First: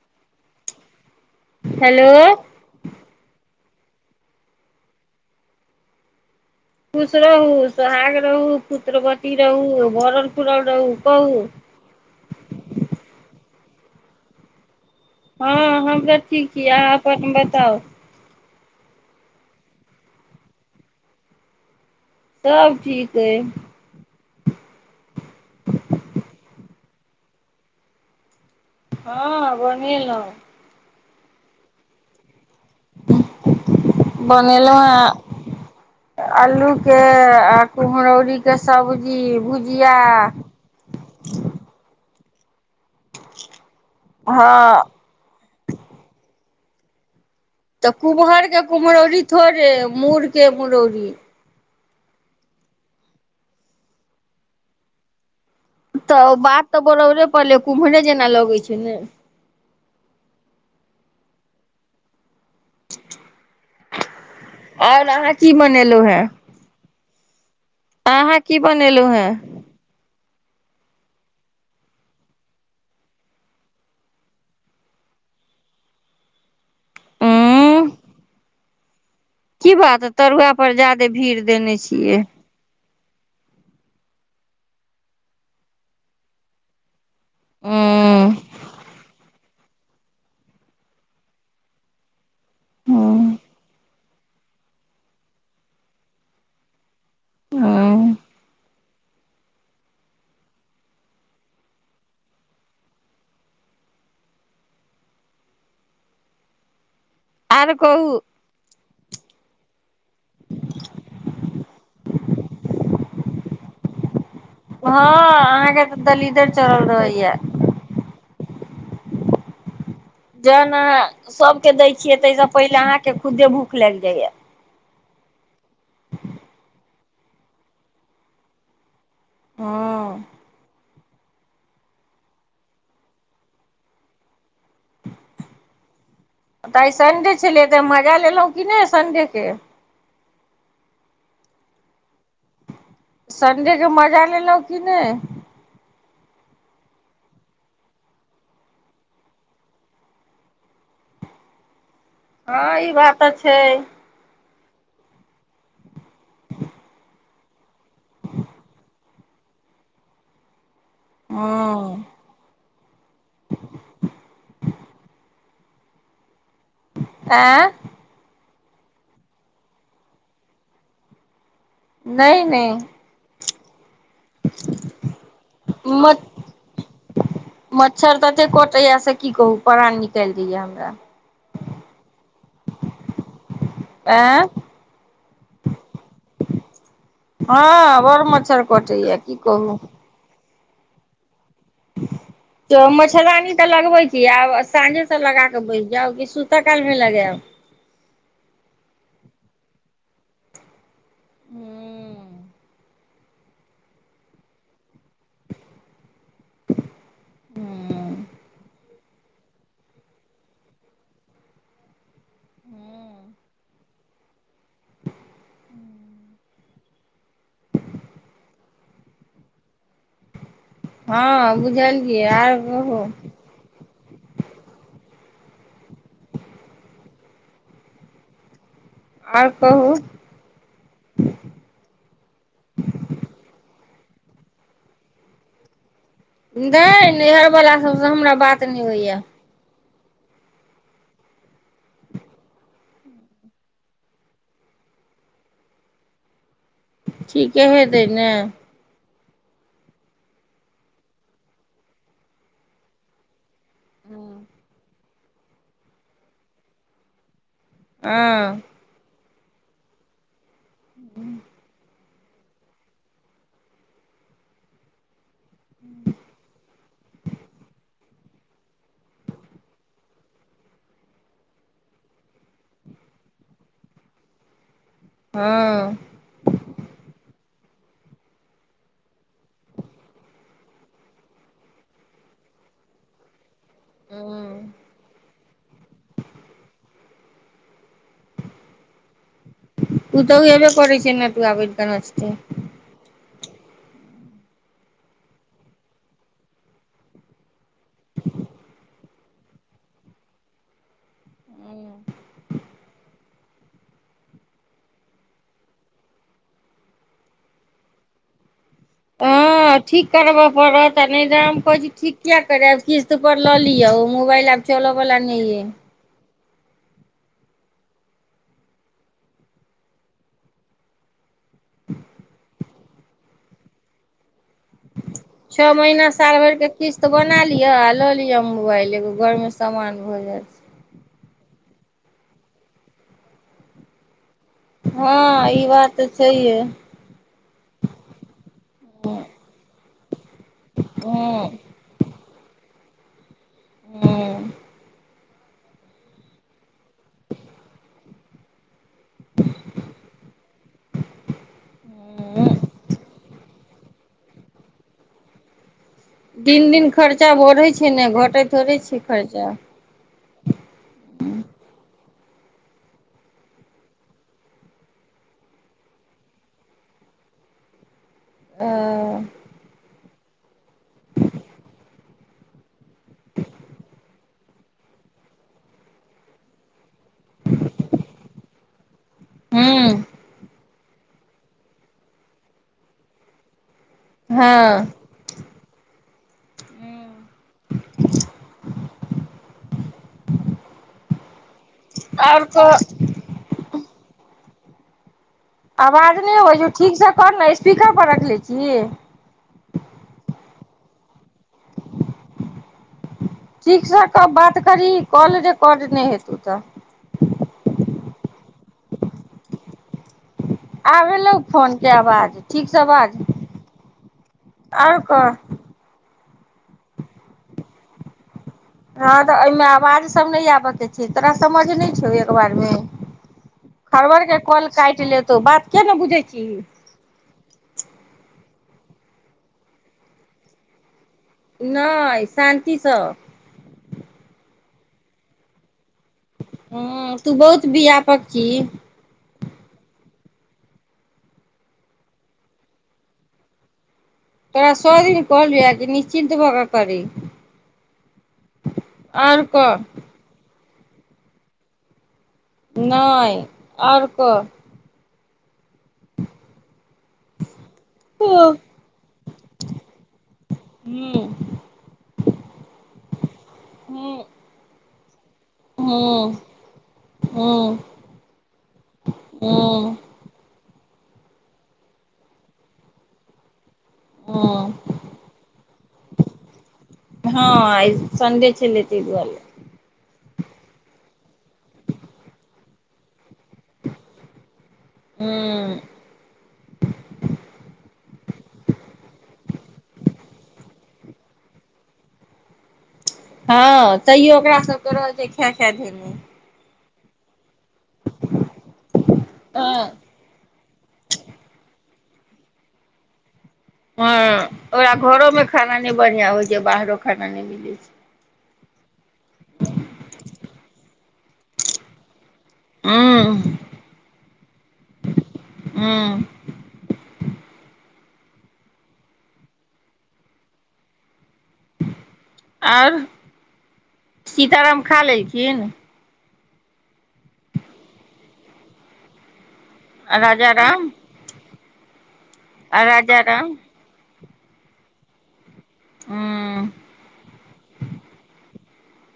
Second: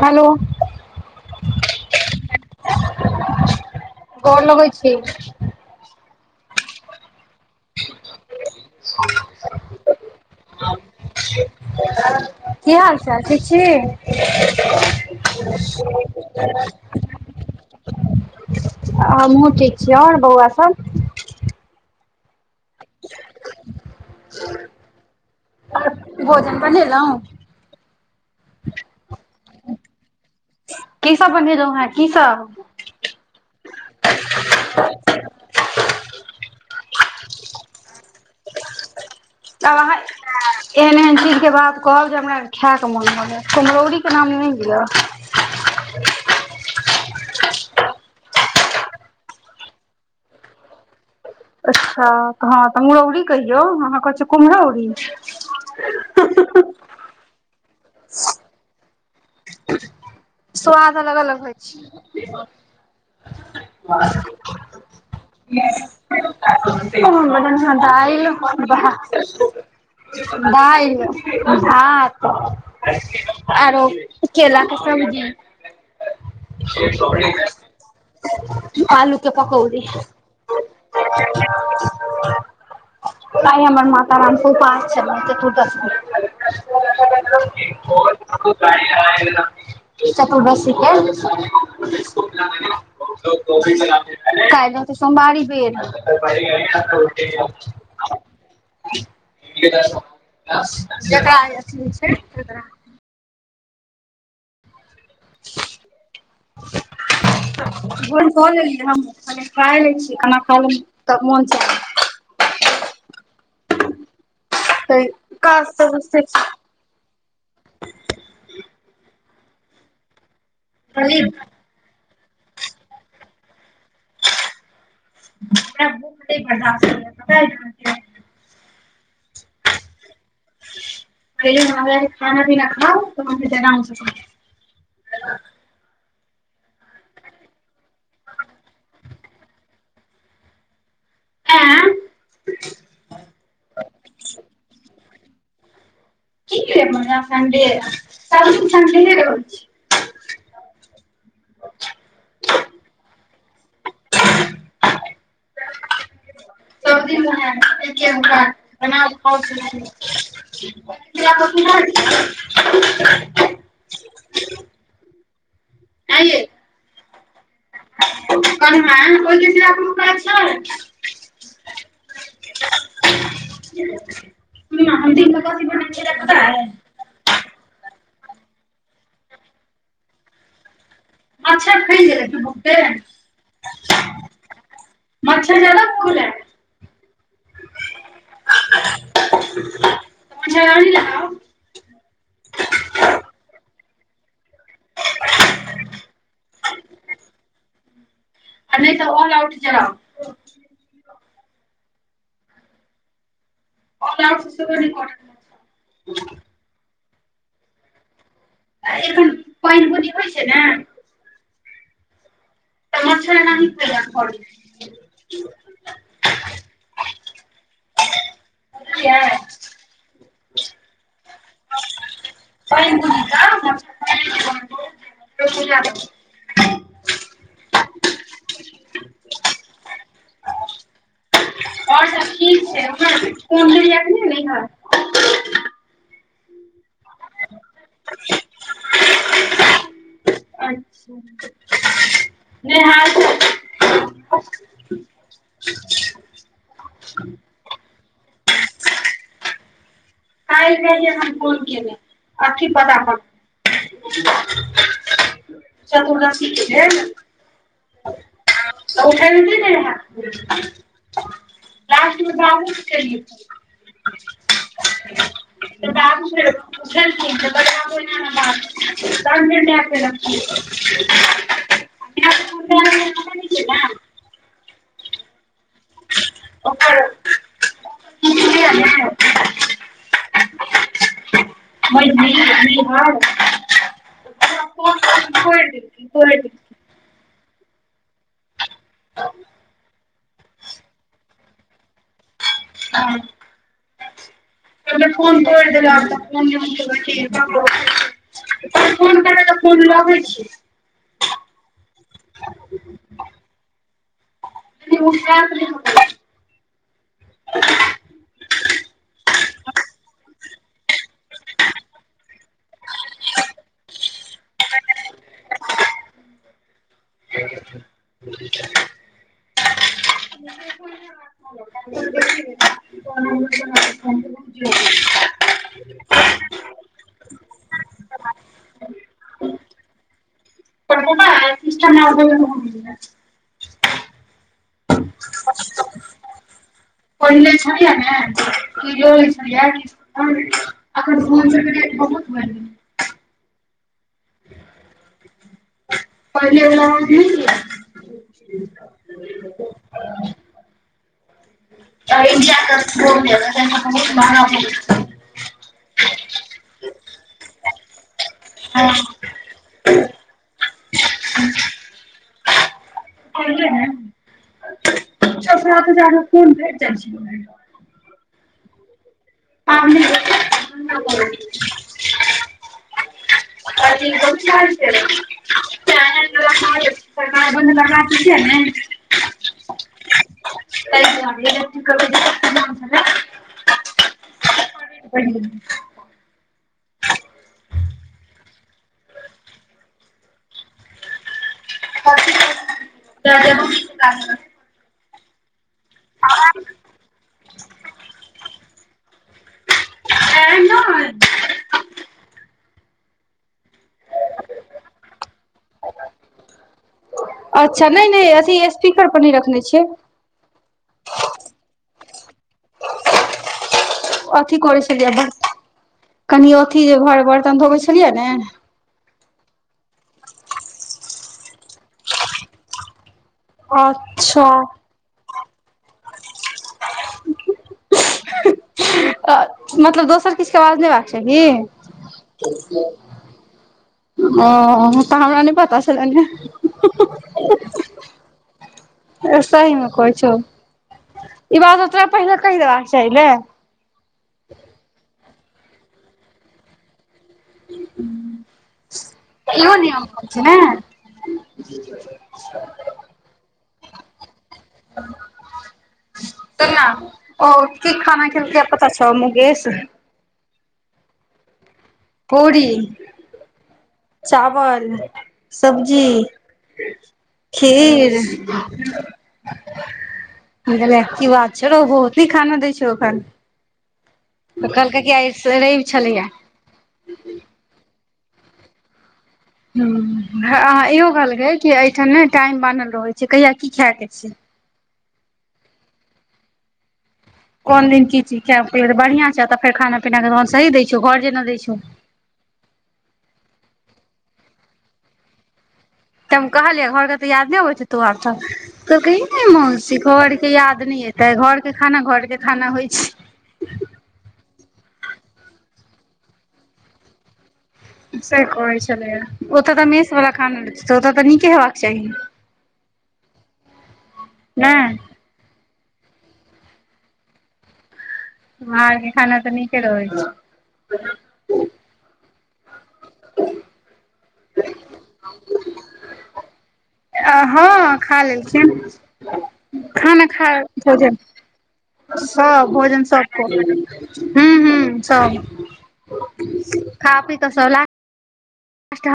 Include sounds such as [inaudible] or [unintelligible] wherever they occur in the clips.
hello hello गोर लगै छी खुश रहू सोहाग रहू पुत्रवती रहू भरल पुरल रहू कहू की हाल चाल ठीक छी हँ हम तऽ ठीक छी अहाँ अपन बताउ [inaudible] आ हमहु ठीक छी आओर बौआ सब सब ठीक अइ भोजन बनेलेहुँ [inaudible] हँ बनेलौ की सब बनेलौ हैं की सब बनेलौ हैं आलू के आ कुमहरौरी के सब्जी तब भुजिया अहाँ एहन एहन चीज के बात कहब जे हमरा खायके मोन भ जैत कुमहरौरी के नाम नय हँ लिअ तऽ कुम्हर कुम्हरौरी थोड़े मुर के मुरौरी अच्छा हँ तऽ हँ तऽ मुरौरी कहियौ अहाँ कह छ कुम्हरौरी तऽ ओ बात तऽ बोरबरे परले कुम्हरे जेना लगै छै ने स्वाद अलग अलग होइ छै आओर अहाँ की बनेलहुँ हेँ [unintelligible] कोन ब [inaudible] ज दइल अहाँ की बाहा बनेलहुँ हेँ दाइल भात आरो केेला के सब्जि उंम्म आलू के पकौ की बात तरुआ पर ज्यदे भीड़ देने छियै आय हमर मातााराम ऊपास छलै चतुर्दशमी हूँ चतुर्दशीके हूँ को [inaudible] काल हेतऽ सोमवारी बेर जकरा अथी होय छै तकरा [inaudible] आर कहू क लेलीयै हमहु खा लै छी खना खा लेले तब मोन चैन हँ तऽ काज अहाँके सब तऽ से दलिदर चढल रहैया जेना कहलियै अहाँ सबके दै छियै ताहिस पहिले अहा के खुदे भूख लाईग जाईया तै भुख नय बर्दाश्त होइया पता हैँ आहा के हँ अ हमे खाना पीना खाउ तहन हम आराम सँ तऽ आइ संडे छलियै तऽ मजा लेलहुँ कि नय संडे के आं सन्डे के मजा लेलहुँ कि नय क म सडे सडे रह [inaudible] हँ ई बात तऽ छै सब दिन ऊहै एके बनाऊ खाऊ हँ आं ऐ आँ करनमा बल आ अप कह छ [inaudible] नय नय जी [inaudible] कनिया हम दिन भर कथी बना क ऐलेय अय मत पता अय मच्छर तते कटैया से की कहू प्राण निकायल दैया हमरा मच्छर फूल जेतन ने बहुते आँ मच्छर जादा भ गेलै या हँ बड मच्छर कटैया की कहू मच्छरदानी लगाउ [inaudible] त मच्छरदानी तऽ लगबै छी आब साँझेसँ लगाकऽ बैस जाउ कि सूतअ कालमे लगैयब आ नहि तऽ ऑल आउट जराउ हूँ ऑल आउट से हो नहि काटत एखन पाइन बुनी होइ छै नऽ [inaudible] फेर मच्छरदानी खांजअ परै छै बुझलियै हँ बुझलियै और पानि कहु बुनी कऽ [inaudible] [inaudible] और कहुँ और सब ठीक छै अपन फोन गेलैया कि नइ नैहर नहि नैहर वाला सबसँ हमरा बात नइ होइ यऽ अच्छा नेहा ठीके हेतै नऽ काल्हि रहियै हम फोन केने अथी पता पर चतुर्दशी के जे हँ उठैबते नै रहै कोई लास्ट फेर बाबू के केलियै फोन तऽ बाबू फेर उठेलखिन त कहथिन आबै हमर बाबू संघे तहन फेर मेय केलक फोन माय के फोन कए रहलै हमरा नहि केलक हँ ओकर खिचलियै ने बड़ नीक निहर हमरा पांच सौ मे पढ़ि देलखिन पढ़ि देलखिन उ तऽ उऽ हबे करै छै नटुआ बनि क नचतै आब केओने फोन तोरि देलक फोन नै रखी केओ फोन करबै त फोन लगै छै [inaudible] केओ उठैत नै मगर [inaudible] तऽ ठीक करबऽ पड़त आ नहि त हम कहै छी ठीक किया करैब किस्त पर लऽ लिअ ओ मोबाइल आब चलअ बला नइ यऽ [unintelligible] [unintelligible] छौ महिना साल भरिके किस्त बना लिअ आ लऽ लिअ मोबाइल एगो घरमे सामान भऽ जायत अपन मोबाइल किस्त मे आब तेहन एलै च हँ ई बात तऽ छैहे पहिले छलियै ने कि दो हँ एई छलैया हम अपन बौआ हँ सबके जे बहुत [unintelligible] हुँ पहिले बला [unintelligible] इ इन्डिया के [unintelligible] दिन दिन खर्चा बढ़ै छै नऽ घटै थेरे नहि हँ छै खर्चा छरा तऽ जा कोन भेट जाइ छै [unintelligible] अ अ बहुत च छै च [unintelligible] र बन बात छिय ने [unintelligible] हूं क इट [unintelligible] हँ हुँ [unintelligible] [unintelligible] आओर कह ताबे हम चुका देबैन आवाज नहि अबइ छौ ठीकसँ कर ने स्पीकर पर रखले छी ऐं नै ठीकसँ बात करहिं कॉल रेकॉर्ड नहि हेतो त अच्छा नहि नहि अथी स्पीकर पर नहि रखने छियै आब एलहु फोने आवाज ठीकसँ बाज अथी करै छलियै ब कनि अथी जे घर बर्तन धोबै छलियै ने हँ तऽ एहिमे आवाज सब नहि आब के छै तोरा समझ नहि छौ एक बारमे खड़बर के अच्छा कॉल काटि लेतौ बात के ने बुझै छी ज [inaudible] मतलब दोसर किछु के आवाज ने आ चाहि नहि शान्तिसँ ओ तऽ हमरा नहि पता छलनि हूं तू बहुत व्यापक छीहिं सही मे कहइ छौ ई बात तोरा पहिने कहि देबाका चाही नेे तोरा सौ दिन कहिलयो की निश्चिन्त भकऽ करी आओर यओ कह नियम होइ छै ने नहि आओर कह त ओ कि खाना हूँ खेलके पता छऔ मुगेस हूं पूरी हूँ चावल सब्जी हूँ खीर हूँ की बात छै बहुत ही खाना दै छै अखन तऽ हूँ कहलकै कि आइ रवि छलैहा हँ आइ संडे छले तहि दुआरे हॅं अहाँ इहो कहलकै कि एहिठाम नहि टाइम बानल रहैत छै कहिया की खाय के छै हूॅं कोन दिन की चीज प तऽ बढ़िआँ छौ तऽ फेर खाना पीनााके तोन सही द छौ घर जेना दै छौ हँ तैयो ओकरा सबके रह छै खा खा धेने तब कहलियै घर के तऽ याद नहि हो छै तोर तऽ तो कहि ने हँ मौसी के याद न एते घर के खाना घर के खाना होइ छै हॅं ओकरा घरो में खाना नहि बढ़िया होइ छै बाहरो खाना नहि मिलै छै से कहै छलै ओतऽ तऽ मेष वाला खाना ओतऽ तऽ नीके हेबाक चाही हुँ नहिँ हुँ बाहर कें खाना तऽ नीके रहै छै आओर सीताराम खा लेलखिन आ हँ खा लेलखिन आ खाना खा राजा राम भोजन सब आ भोजन राजा सब राम हू ह सब हूँ खा पी कऽ सला स्टा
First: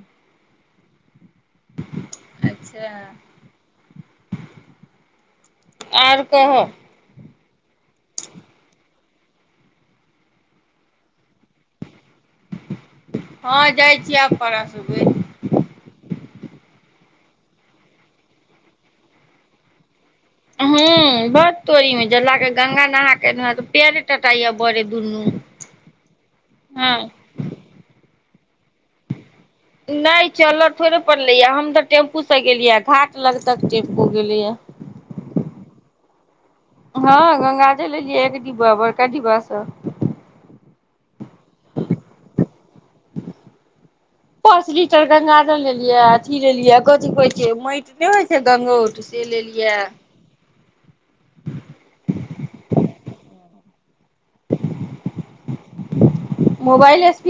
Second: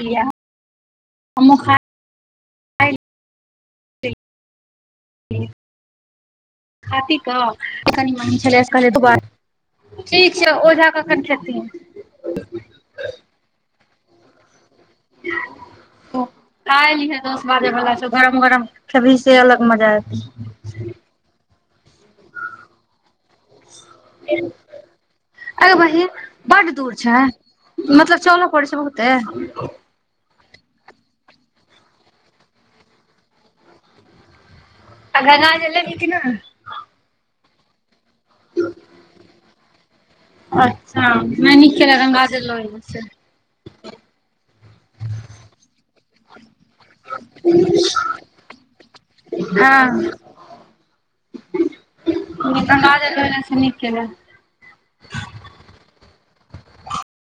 किया अच्छा आर कहऽ खा पी कऽ कनि म छलै कहै दुबार ठीक छै ओझा कखन खेतीन हँ जाइ छी आब परसबै [inaudible] ओ खाये लिहै दस बाजे बला छो गरम गरम खेभी से अलग मजा एयतै हू बड़ तोरी में जे गंगा नहा केना तऽ पैरे टाटतइय बड दुनू अरे बहिन बड्ड दूर हँ छै मतलब चल पड़ै छै बहुते नहि चलत थोड़े पड़लेया हम तऽ टेम्पू से गेलिय घाट लग तक टेम्पू गेले या आ गंगा जल लेलि कि ने हँ गङंगााजल लेलए एक डिब्बा बड़का डिब्ब सब अच्छा नै निक केलै गंगाजल ल एला से पाँच लिटर गंगा लेलिये अथी लेलिये कथी कहै छिय माटि नहि होइ छै गगौट से लेलियै हँ गंगाजल लेला से नीक केला मोबाइल एसपी